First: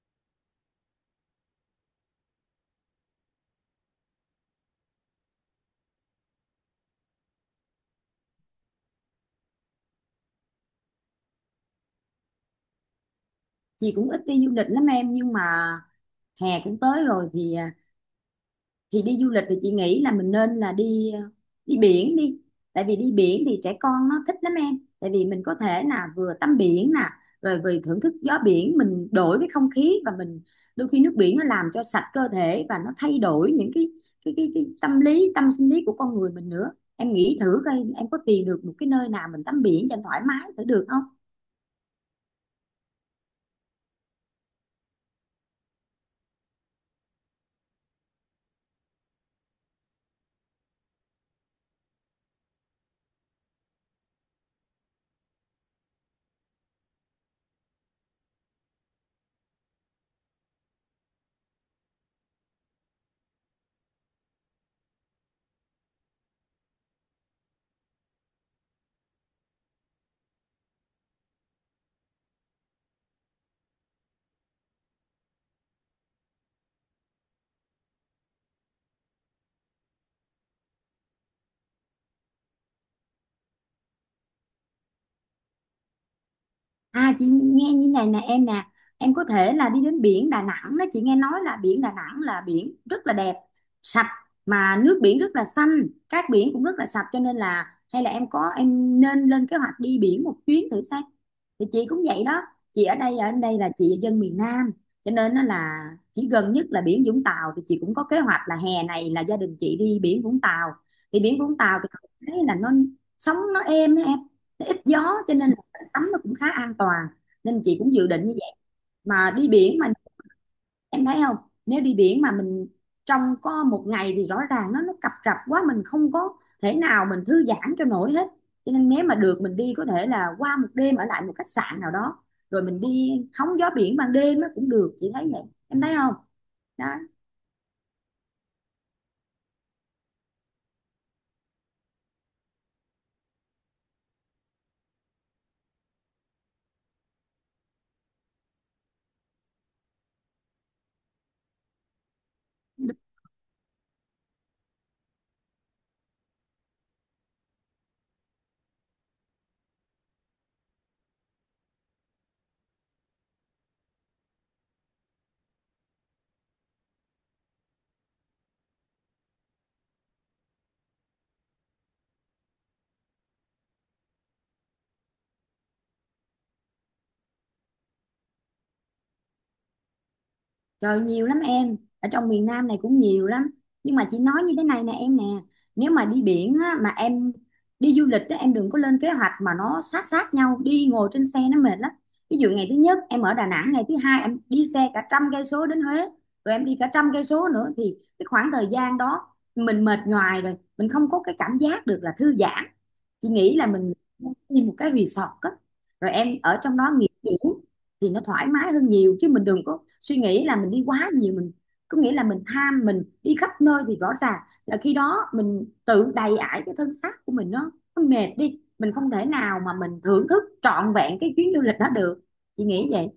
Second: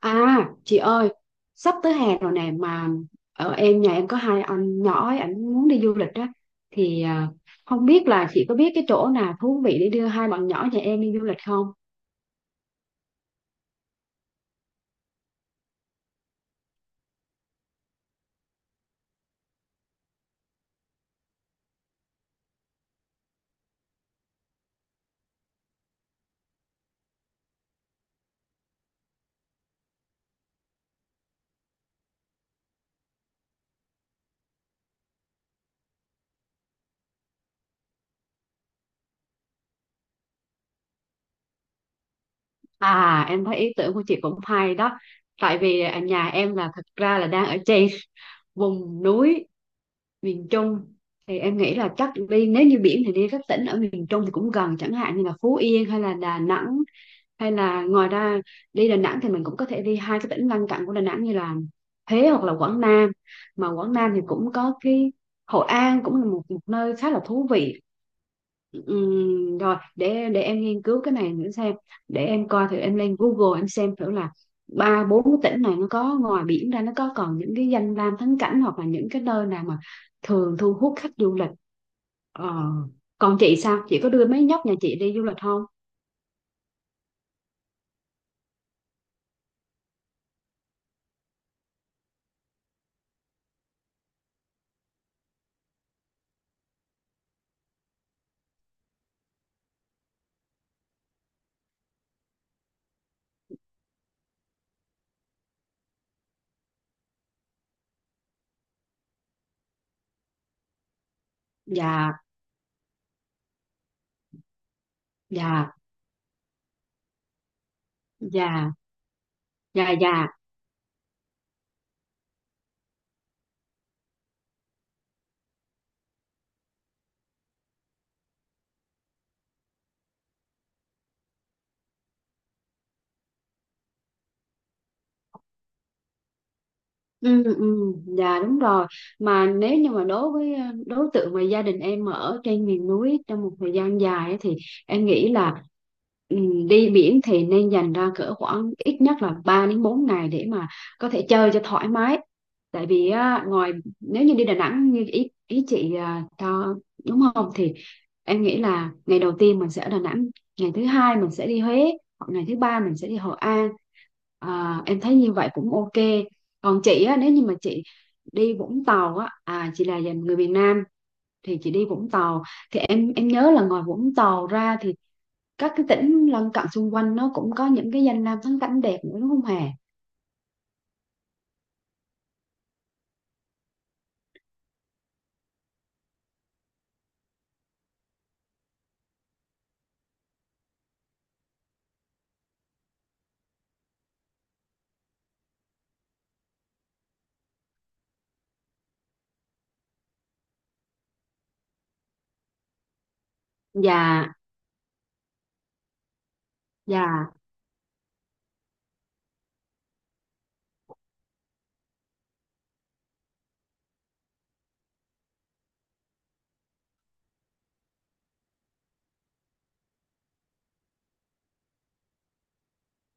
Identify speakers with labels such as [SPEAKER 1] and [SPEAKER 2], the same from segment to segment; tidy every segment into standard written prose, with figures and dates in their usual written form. [SPEAKER 1] À chị ơi, sắp tới hè rồi nè mà ở em nhà em có hai anh nhỏ ấy, ảnh muốn đi du lịch á. Thì không biết là chị có biết cái chỗ nào thú vị để đưa hai bạn nhỏ nhà em đi du lịch không?
[SPEAKER 2] Chị cũng ít đi du lịch lắm em, nhưng mà hè cũng tới rồi thì thì đi du lịch thì chị nghĩ là mình nên là đi biển đi. Tại vì đi biển thì trẻ con nó thích lắm em, tại vì mình có thể là vừa tắm biển nè, rồi vừa thưởng thức gió biển, mình đổi cái không khí, và mình đôi khi nước biển nó làm cho sạch cơ thể và nó thay đổi những cái tâm lý tâm sinh lý của con người mình nữa. Em nghĩ thử coi em có tìm được một cái nơi nào mình tắm biển cho thoải mái thử được không?
[SPEAKER 1] À, em thấy ý tưởng của chị cũng hay đó. Tại vì ở nhà em là thật ra là đang ở trên vùng núi miền Trung, thì em nghĩ là chắc đi, nếu như biển thì đi các tỉnh ở miền Trung thì cũng gần, chẳng hạn như là Phú Yên hay là Đà Nẵng, hay là ngoài ra đi Đà Nẵng thì mình cũng có thể đi hai cái tỉnh lân cận của Đà Nẵng như là Huế hoặc là Quảng Nam. Mà Quảng Nam thì cũng có cái Hội An cũng là một nơi khá là thú vị. Rồi để em nghiên cứu cái này nữa xem, để em coi thử em lên Google em xem thử là ba bốn cái tỉnh này nó có ngoài biển ra nó có còn những cái danh lam thắng cảnh hoặc là những cái nơi nào mà thường thu hút khách du lịch. ờ. Còn chị sao, chị có đưa mấy nhóc nhà chị đi du lịch không?
[SPEAKER 2] À, chị nghe như này nè em nè. Em có thể là đi đến biển Đà Nẵng đó. Chị nghe nói là biển Đà Nẵng là biển rất là đẹp. Sạch, mà nước biển rất là xanh, cát biển cũng rất là sạch, cho nên là hay là em có em nên lên kế hoạch đi biển một chuyến thử xem. Thì chị cũng vậy đó. Chị ở đây là chị dân miền Nam, cho nên nó là chỉ gần nhất là biển Vũng Tàu. Thì chị cũng có kế hoạch là hè này là gia đình chị đi biển Vũng Tàu. Thì biển Vũng Tàu thì
[SPEAKER 1] Dạ.
[SPEAKER 2] thấy là nó sóng nó êm á em, nó ít gió cho nên
[SPEAKER 1] Dạ.
[SPEAKER 2] tắm nó cũng khá an toàn, nên chị cũng dự định như vậy.
[SPEAKER 1] Dạ.
[SPEAKER 2] Mà đi biển mà,
[SPEAKER 1] Dạ. Dạ.
[SPEAKER 2] em thấy không, nếu đi biển mà mình trong có một ngày thì rõ ràng nó cập rập quá, mình không có thể nào mình thư giãn cho nổi hết, cho nên nếu mà được mình đi có thể là qua một đêm ở lại một khách sạn nào đó, rồi mình đi hóng gió biển ban đêm nó cũng được, chị thấy vậy. Em thấy không? Đó.
[SPEAKER 1] Ừ, ừ, dạ đúng rồi. Mà nếu như mà đối với đối tượng mà gia đình em ở trên miền núi trong một thời gian dài ấy, thì em nghĩ là ừ, đi biển thì nên dành ra cỡ khoảng ít nhất là 3 đến 4 ngày để mà có thể chơi cho thoải mái. Tại vì á, ngoài nếu như đi Đà Nẵng như ý ý chị cho đúng không thì em nghĩ là ngày đầu tiên mình sẽ ở Đà Nẵng, ngày thứ hai mình sẽ đi Huế, hoặc ngày thứ ba mình sẽ đi Hội An. À, em thấy như vậy cũng ok. Còn chị á, nếu như mà chị đi Vũng Tàu á, chị là dành người miền Nam, thì chị đi Vũng Tàu thì em nhớ là ngoài Vũng Tàu ra thì các cái tỉnh lân cận xung quanh nó cũng có những cái danh lam thắng cảnh đẹp nữa, đúng không Hà?
[SPEAKER 2] Trời nhiều lắm em, ở trong miền Nam này cũng nhiều lắm. Nhưng mà chị nói như thế này nè em nè, nếu mà đi biển á, mà em đi du lịch á, em đừng có lên kế hoạch mà nó sát sát nhau, đi ngồi trên xe nó mệt lắm. Ví dụ ngày thứ nhất em ở Đà Nẵng, ngày thứ hai em đi xe cả trăm cây số đến Huế, rồi em đi cả trăm cây số nữa thì cái khoảng thời gian đó mình mệt nhoài rồi, mình không có cái cảm giác được là thư giãn. Chị nghĩ là mình nên
[SPEAKER 1] Dạ.
[SPEAKER 2] đi một cái resort á, rồi em ở trong đó nghỉ
[SPEAKER 1] Dạ.
[SPEAKER 2] dưỡng thì nó thoải mái hơn nhiều, chứ mình đừng có suy nghĩ là mình đi quá nhiều, mình có nghĩa là mình tham mình đi khắp nơi thì rõ ràng là khi đó mình tự đầy ải cái thân xác của mình, nó mệt đi mình không thể nào mà mình thưởng thức trọn vẹn cái chuyến du lịch đó được. Chị nghĩ vậy.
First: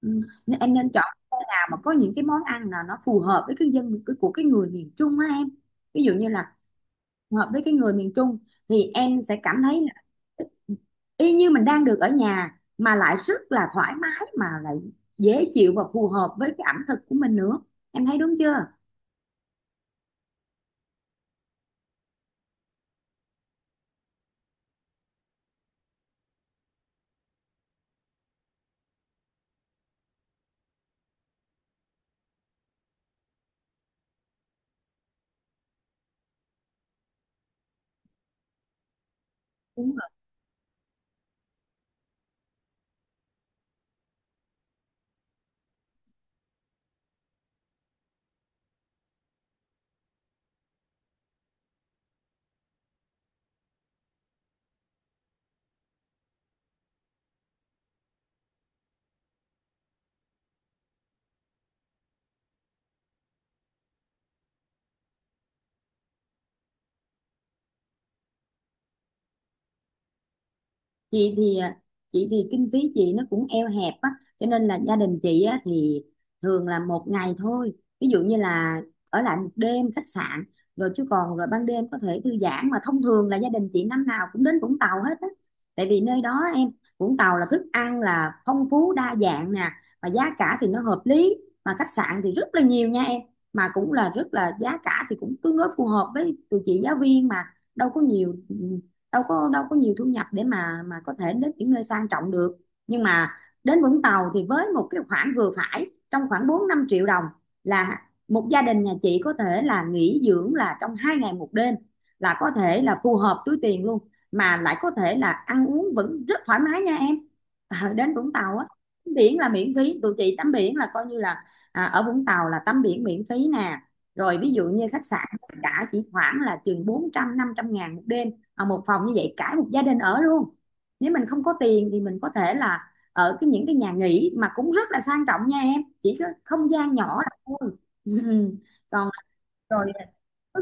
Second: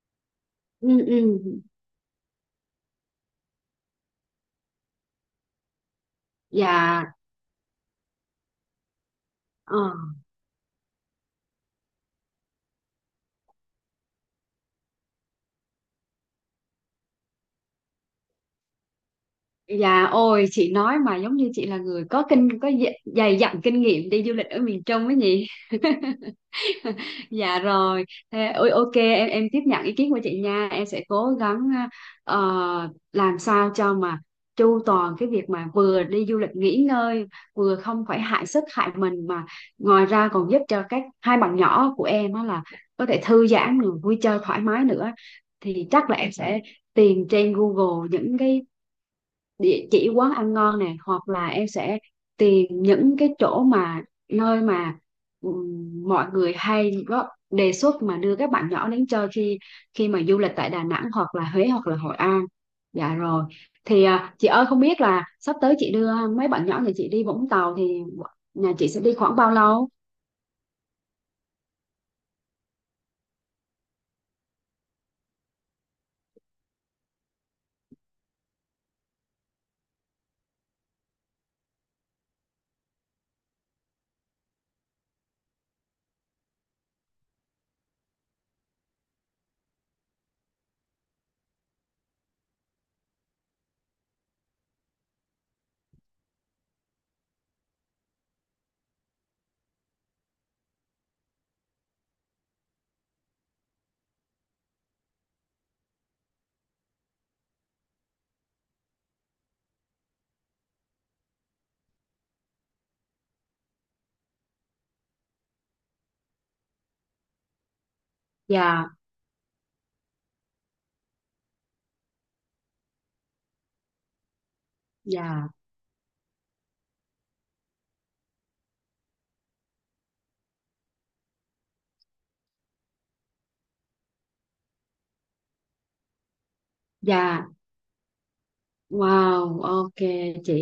[SPEAKER 2] Ừ. Nên em
[SPEAKER 1] Ừ.
[SPEAKER 2] nên chọn
[SPEAKER 1] Ừ.
[SPEAKER 2] nào mà có những cái món ăn là nó phù hợp với của cái người miền Trung á em. Ví dụ như là
[SPEAKER 1] Dạ.
[SPEAKER 2] hợp với cái người miền Trung thì em sẽ cảm
[SPEAKER 1] Ờ.
[SPEAKER 2] thấy là y như mình đang được ở nhà mà lại rất là thoải mái mà lại dễ chịu và phù hợp với cái ẩm thực của mình nữa. Em thấy đúng chưa?
[SPEAKER 1] Dạ, ôi chị nói mà giống như chị là người có kinh có dày dày dặn kinh nghiệm đi du lịch ở miền Trung ấy nhỉ. Dạ rồi. Thế, ôi, ok, em tiếp nhận ý kiến của chị nha, em sẽ cố gắng ờ, làm sao cho mà chu toàn cái việc mà vừa đi du lịch nghỉ ngơi, vừa không phải hại sức hại mình, mà ngoài ra còn giúp cho các hai bạn nhỏ của em á là có thể thư giãn rồi vui chơi thoải mái nữa. Thì chắc là em sẽ tìm trên Google những cái địa chỉ quán ăn ngon nè, hoặc là em sẽ tìm những cái chỗ mà nơi mà mọi người hay góp đề xuất mà đưa các bạn nhỏ đến chơi khi khi mà du lịch tại Đà Nẵng hoặc là Huế hoặc là Hội An. Dạ rồi. Thì chị ơi, không biết là sắp tới chị đưa mấy bạn nhỏ nhà chị đi Vũng Tàu thì nhà chị sẽ đi khoảng bao lâu?
[SPEAKER 2] Chị thì chị thì kinh phí chị nó cũng eo hẹp á, cho nên là gia đình chị á thì thường là một ngày thôi. Ví dụ như là ở lại một đêm khách sạn rồi, chứ còn rồi ban đêm có thể thư giãn, mà thông thường là gia đình chị năm nào cũng đến Vũng Tàu hết á. Tại vì nơi đó em, Vũng Tàu là thức ăn là phong phú đa dạng nè, và giá cả thì nó hợp lý, mà khách sạn thì rất là nhiều nha em, mà cũng là rất là, giá cả thì cũng tương đối phù hợp với tụi chị giáo viên mà, đâu có nhiều, đâu có nhiều thu nhập để mà có thể đến những nơi sang trọng được. Nhưng mà đến Vũng Tàu thì với một cái khoản vừa phải trong khoảng 4-5 triệu đồng là một gia đình nhà chị có thể là nghỉ dưỡng là trong 2 ngày 1 đêm, là có thể là phù hợp túi tiền luôn, mà lại có thể là ăn uống vẫn rất thoải mái nha em. Ờ, đến Vũng Tàu á,
[SPEAKER 1] Dạ.
[SPEAKER 2] tắm biển là miễn phí, tụi chị tắm biển là coi như là ở Vũng Tàu là tắm biển miễn phí nè. Rồi ví dụ như khách sạn
[SPEAKER 1] Dạ.
[SPEAKER 2] cả chỉ khoảng là chừng 400-500 ngàn một đêm. Ờ, một phòng như vậy cả một gia đình ở luôn. Nếu mình không có tiền thì mình có thể là ở cái những cái nhà nghỉ mà cũng rất là sang trọng nha em, chỉ có không gian nhỏ là
[SPEAKER 1] Dạ.
[SPEAKER 2] thôi. Ừ. Còn
[SPEAKER 1] Wow,
[SPEAKER 2] rồi
[SPEAKER 1] ok. Chị.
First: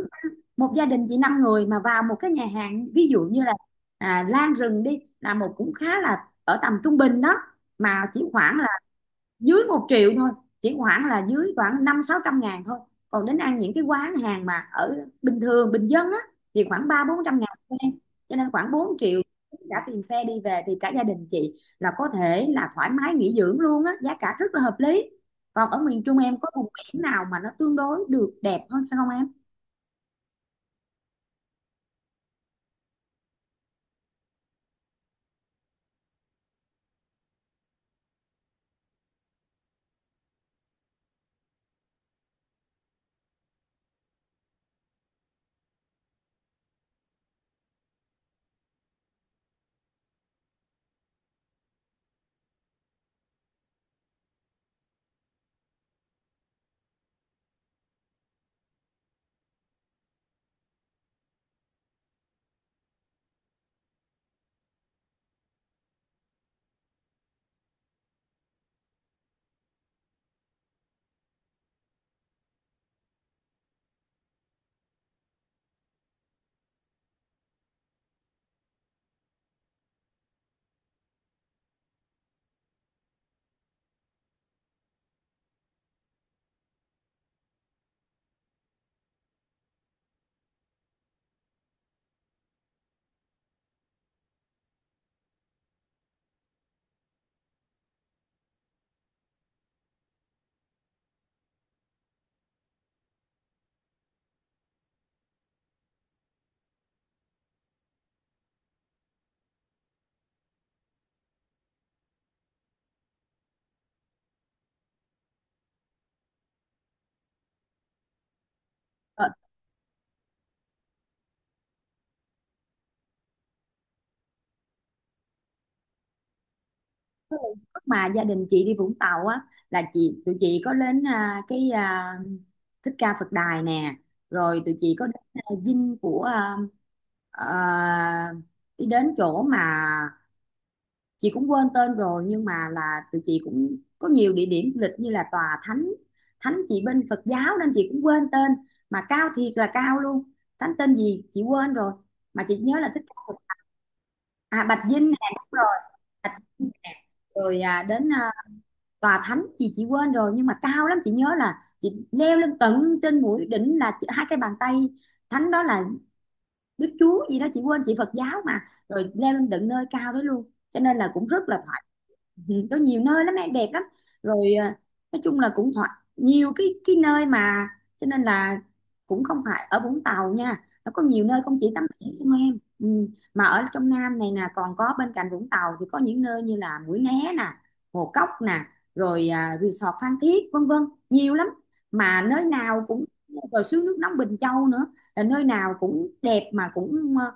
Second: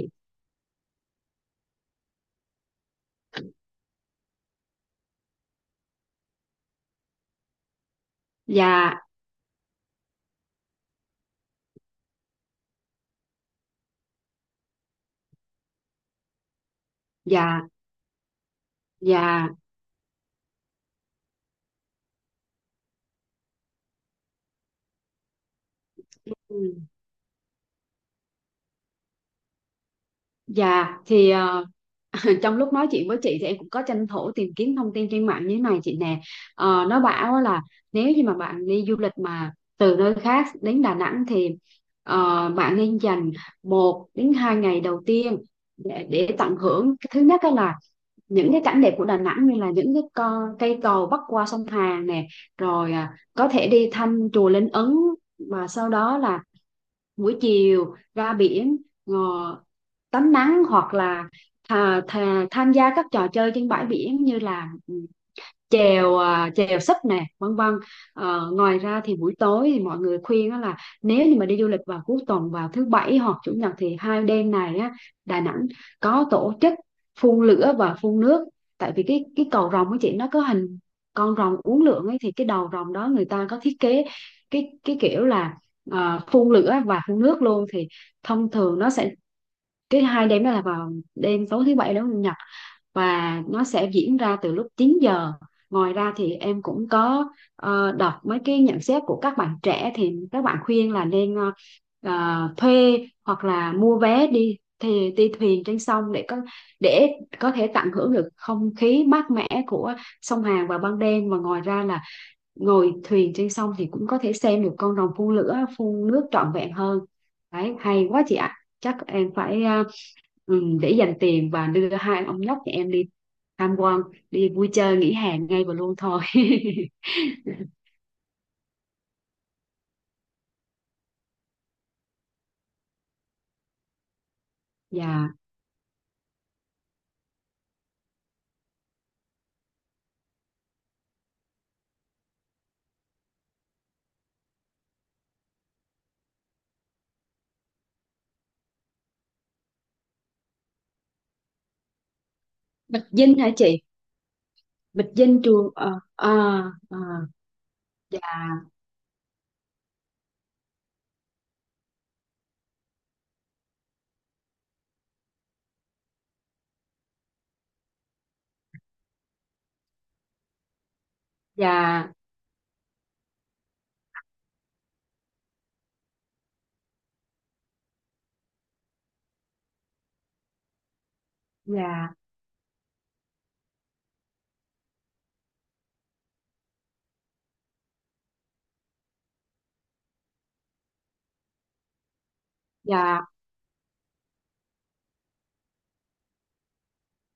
[SPEAKER 2] một gia đình chỉ 5 người mà vào một cái nhà hàng ví dụ như là Lan Rừng đi là một cũng khá là ở tầm trung bình đó, mà chỉ khoảng là
[SPEAKER 1] Dạ.
[SPEAKER 2] dưới 1 triệu thôi, chỉ khoảng là dưới khoảng 500-600 ngàn thôi. Còn đến ăn những cái quán hàng mà ở bình thường bình dân á thì khoảng 300-400 ngàn
[SPEAKER 1] Dạ.
[SPEAKER 2] thôi em. Cho nên khoảng 4 triệu
[SPEAKER 1] Dạ.
[SPEAKER 2] cả tiền xe đi về thì cả gia đình chị là có thể là thoải mái nghỉ dưỡng luôn á, giá cả rất là hợp lý. Còn ở miền Trung em có vùng
[SPEAKER 1] Ừ.
[SPEAKER 2] biển nào mà nó tương đối được đẹp hơn phải không em?
[SPEAKER 1] Dạ. Thì trong lúc nói chuyện với chị thì em cũng có tranh thủ tìm kiếm thông tin trên mạng như thế này chị nè. Nó bảo là nếu như mà bạn đi du lịch mà từ nơi khác đến Đà Nẵng thì bạn nên dành 1 đến 2 ngày đầu tiên để tận hưởng cái thứ nhất đó là những cái cảnh đẹp của Đà Nẵng như là những cái cây cầu bắc qua sông Hàn nè, rồi có thể đi thăm chùa Linh Ứng, và sau đó là buổi chiều ra biển, ờ, tắm nắng hoặc là thà, thà, tham gia các trò chơi trên bãi biển như là chèo sấp nè, vân vân. Ờ, ngoài ra thì buổi tối thì mọi người khuyên á là nếu như mà đi du lịch vào cuối tuần vào thứ bảy hoặc chủ nhật thì hai đêm này á Đà Nẵng có tổ chức phun lửa và phun nước. Tại vì cái cầu rồng của chị nó có hình con rồng uốn lượn ấy, thì cái đầu rồng đó người ta có thiết kế cái kiểu là phun lửa và phun nước luôn, thì thông thường nó sẽ cái hai đêm đó là vào đêm tối thứ bảy đến chủ nhật, và nó sẽ diễn ra từ lúc 9 giờ. Ngoài ra thì em cũng có đọc mấy cái nhận xét của các bạn trẻ, thì các bạn khuyên là nên thuê hoặc là mua vé đi thì đi thuyền trên sông để có thể tận hưởng được không khí mát mẻ của sông Hàn vào ban đêm, và ngoài ra là ngồi thuyền trên sông thì cũng có thể xem được con rồng phun lửa phun nước trọn vẹn hơn. Đấy hay quá chị ạ. Chắc
[SPEAKER 2] Ờ,
[SPEAKER 1] em phải để dành tiền và đưa hai ông nhóc nhà em đi tham quan đi vui chơi nghỉ hè ngay và luôn thôi.
[SPEAKER 2] lúc mà gia đình chị đi Vũng Tàu á là tụi chị có đến Thích Ca Phật Đài nè, rồi tụi chị có đến
[SPEAKER 1] Dạ.
[SPEAKER 2] dinh của, Ờ, đi đến chỗ mà chị cũng quên tên rồi, nhưng mà là tụi chị cũng có nhiều địa điểm du lịch như là tòa thánh, thánh chị bên Phật giáo nên chị cũng quên tên, mà cao thiệt là cao luôn. Thánh tên gì chị quên rồi mà chị nhớ là thích
[SPEAKER 1] Bạch
[SPEAKER 2] cao
[SPEAKER 1] Dinh hả
[SPEAKER 2] Phật.
[SPEAKER 1] chị?
[SPEAKER 2] À, Bạch Dinh
[SPEAKER 1] Bạch
[SPEAKER 2] nè,
[SPEAKER 1] Dinh
[SPEAKER 2] đúng rồi.
[SPEAKER 1] trường ờ
[SPEAKER 2] Bạch
[SPEAKER 1] ờ
[SPEAKER 2] Dinh
[SPEAKER 1] ờ
[SPEAKER 2] nè. Rồi đến
[SPEAKER 1] Dạ.
[SPEAKER 2] tòa thánh gì chị quên rồi, nhưng mà cao lắm, chị nhớ là chị leo lên tận trên mũi đỉnh là hai cái bàn tay thánh đó là Đức Chúa gì đó chị quên, chị Phật giáo mà. Rồi leo lên tận nơi cao đó luôn cho nên là cũng rất là thoải.
[SPEAKER 1] Dạ.
[SPEAKER 2] Ừ, có nhiều nơi lắm em, đẹp lắm. Rồi nói chung là cũng thoải, nhiều cái nơi mà cho nên là cũng không phải ở Vũng Tàu nha, nó có nhiều nơi không chỉ tắm
[SPEAKER 1] Dạ.
[SPEAKER 2] biển không em. Ừ. Mà ở trong Nam này nè còn có, bên cạnh Vũng Tàu thì có những nơi như là Mũi Né nè, Hồ Cốc nè, rồi resort Phan Thiết vân vân, nhiều lắm mà nơi nào cũng,
[SPEAKER 1] Dạ.
[SPEAKER 2] rồi suối nước nóng Bình Châu nữa, nơi nào cũng đẹp mà cũng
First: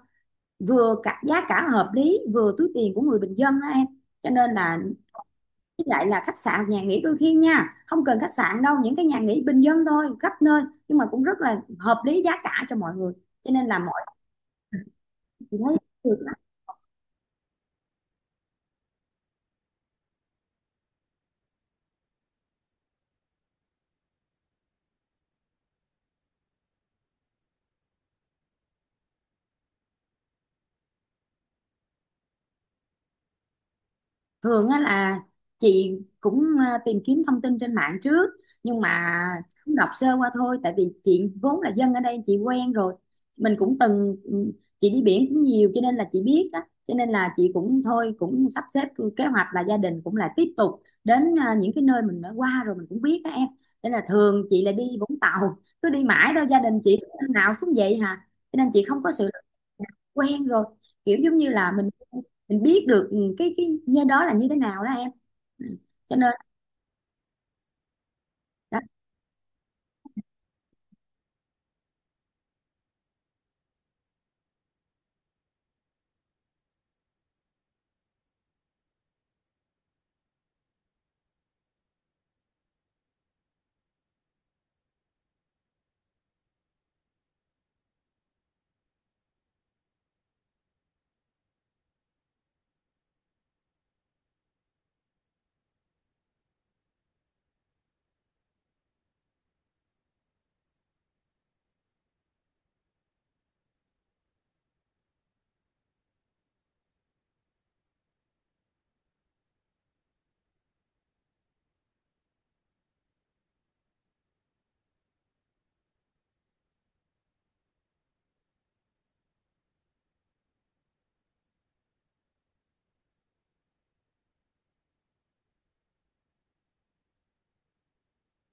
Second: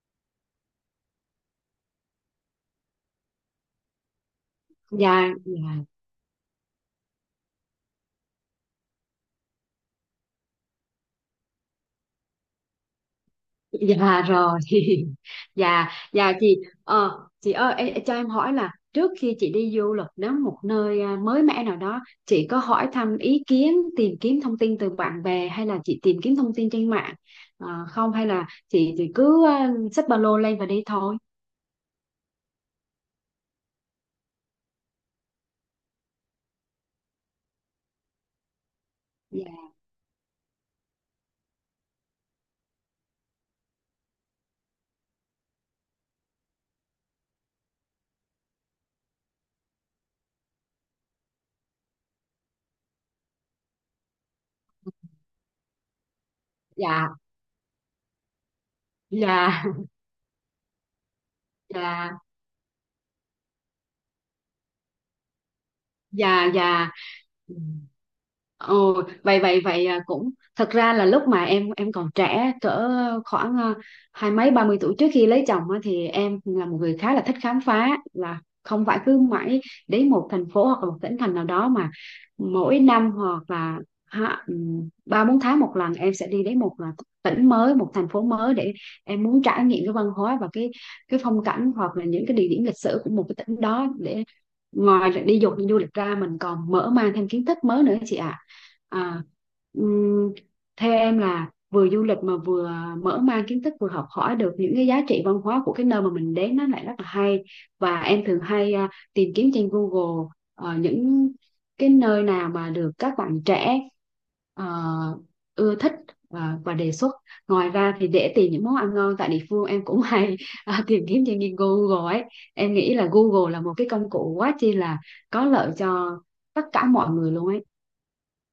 [SPEAKER 2] vừa cả giá cả hợp lý vừa túi tiền của người bình dân đó em. Cho nên là,
[SPEAKER 1] Dạ. Dạ.
[SPEAKER 2] với lại là khách sạn nhà nghỉ đôi khi nha không cần khách sạn đâu, những cái nhà nghỉ bình dân thôi khắp nơi nhưng mà cũng rất là hợp lý giá cả cho mọi người, cho nên là mọi,
[SPEAKER 1] Dạ rồi.
[SPEAKER 2] chị thấy
[SPEAKER 1] Dạ.
[SPEAKER 2] được
[SPEAKER 1] Dạ
[SPEAKER 2] lắm.
[SPEAKER 1] chị. ờ chị ơi, ê, cho em hỏi là trước khi chị đi du lịch đến một nơi mới mẻ nào đó, chị có hỏi thăm ý kiến tìm kiếm thông tin từ bạn bè hay là chị tìm kiếm thông tin trên mạng? Ờ, không, hay là chị thì cứ xách ba lô lên và đi thôi?
[SPEAKER 2] Thường á là chị cũng tìm kiếm thông tin trên mạng trước, nhưng mà
[SPEAKER 1] Dạ.
[SPEAKER 2] cũng đọc sơ qua thôi, tại vì chị vốn là dân ở đây, chị quen rồi. Mình cũng từng chị đi biển cũng nhiều cho nên là chị biết á, cho nên là chị cũng thôi cũng sắp xếp kế hoạch là gia đình cũng là tiếp tục đến những cái nơi mình đã qua rồi mình cũng biết á em, nên là thường chị là đi Vũng Tàu cứ đi mãi đâu, gia đình chị
[SPEAKER 1] Dạ.
[SPEAKER 2] năm nào cũng vậy hả, cho nên chị không có sự,
[SPEAKER 1] Dạ.
[SPEAKER 2] quen rồi, kiểu giống như là
[SPEAKER 1] Dạ.
[SPEAKER 2] mình biết được cái nơi đó là như thế nào đó em. Ừ. Cho nên
[SPEAKER 1] Dạ. Dạ. Ừ.
[SPEAKER 2] đó.
[SPEAKER 1] Ồ, vậy, vậy, vậy, cũng thật ra là lúc mà em còn trẻ cỡ khoảng hai mấy 30 tuổi trước khi lấy chồng á, thì em là một người khá là thích khám phá, là không phải cứ mãi đến một thành phố hoặc là một tỉnh thành nào đó, mà mỗi năm hoặc là 3 4 tháng một lần em sẽ đi đến một là tỉnh mới một thành phố mới để em muốn trải nghiệm cái văn hóa và cái phong cảnh hoặc là những cái địa điểm lịch sử của một cái tỉnh đó, để ngoài là đi du lịch ra mình còn mở mang thêm kiến thức mới nữa chị ạ. à. ừm, Theo em là vừa du lịch mà vừa mở mang kiến thức, vừa học hỏi được những cái giá trị văn hóa của cái nơi mà mình đến, nó lại rất là hay. Và em thường hay tìm kiếm trên Google những cái nơi nào mà được các bạn trẻ ờ, ưa thích và đề xuất. Ngoài ra thì để tìm những món ăn ngon tại địa phương em cũng hay tìm kiếm trên Google ấy. Em nghĩ là Google là một cái công cụ quá chi là có lợi cho tất cả mọi người luôn ấy.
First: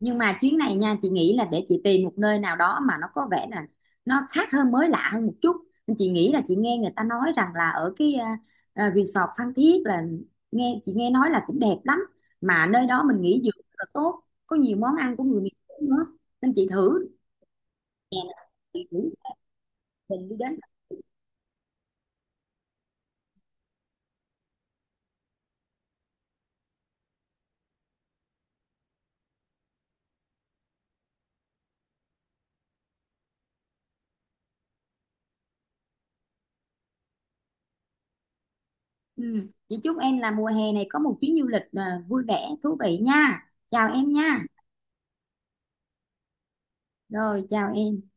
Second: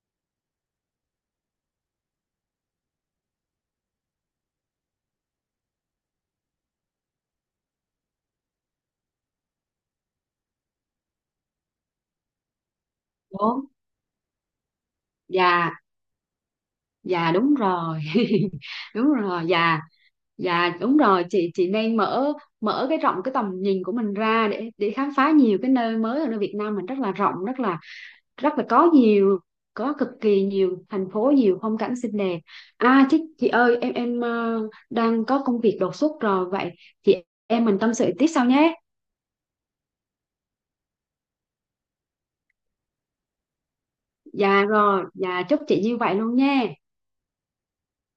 [SPEAKER 2] Nhưng mà chuyến này nha chị nghĩ là để chị tìm một nơi nào đó mà nó có vẻ là nó khác hơn mới lạ hơn một chút. Nên chị nghĩ là chị nghe người ta nói rằng là ở cái resort Phan Thiết là chị nghe nói là cũng đẹp lắm, mà nơi đó mình nghỉ dưỡng
[SPEAKER 1] Đúng.
[SPEAKER 2] rất là tốt, có nhiều món ăn của người miền
[SPEAKER 1] Dạ.
[SPEAKER 2] Trung nữa. Nên chị thử
[SPEAKER 1] Dạ. Đúng rồi.
[SPEAKER 2] nè, chị thử
[SPEAKER 1] Đúng rồi. Dạ.
[SPEAKER 2] mình đi đến.
[SPEAKER 1] Dạ. Đúng rồi chị nên mở mở cái rộng cái tầm nhìn của mình ra để khám phá nhiều cái nơi mới ở nơi Việt Nam mình, rất là rộng, rất là có nhiều, có cực kỳ nhiều thành phố nhiều phong cảnh xinh đẹp. À chị ơi, em đang có công việc đột xuất rồi, vậy chị em mình tâm sự tiếp sau nhé.
[SPEAKER 2] Ừ. Chị chúc em là mùa hè này có một chuyến du lịch vui vẻ thú vị nha, chào em nha.
[SPEAKER 1] Dạ rồi, dạ chúc chị như vậy luôn nha.
[SPEAKER 2] Rồi, chào em.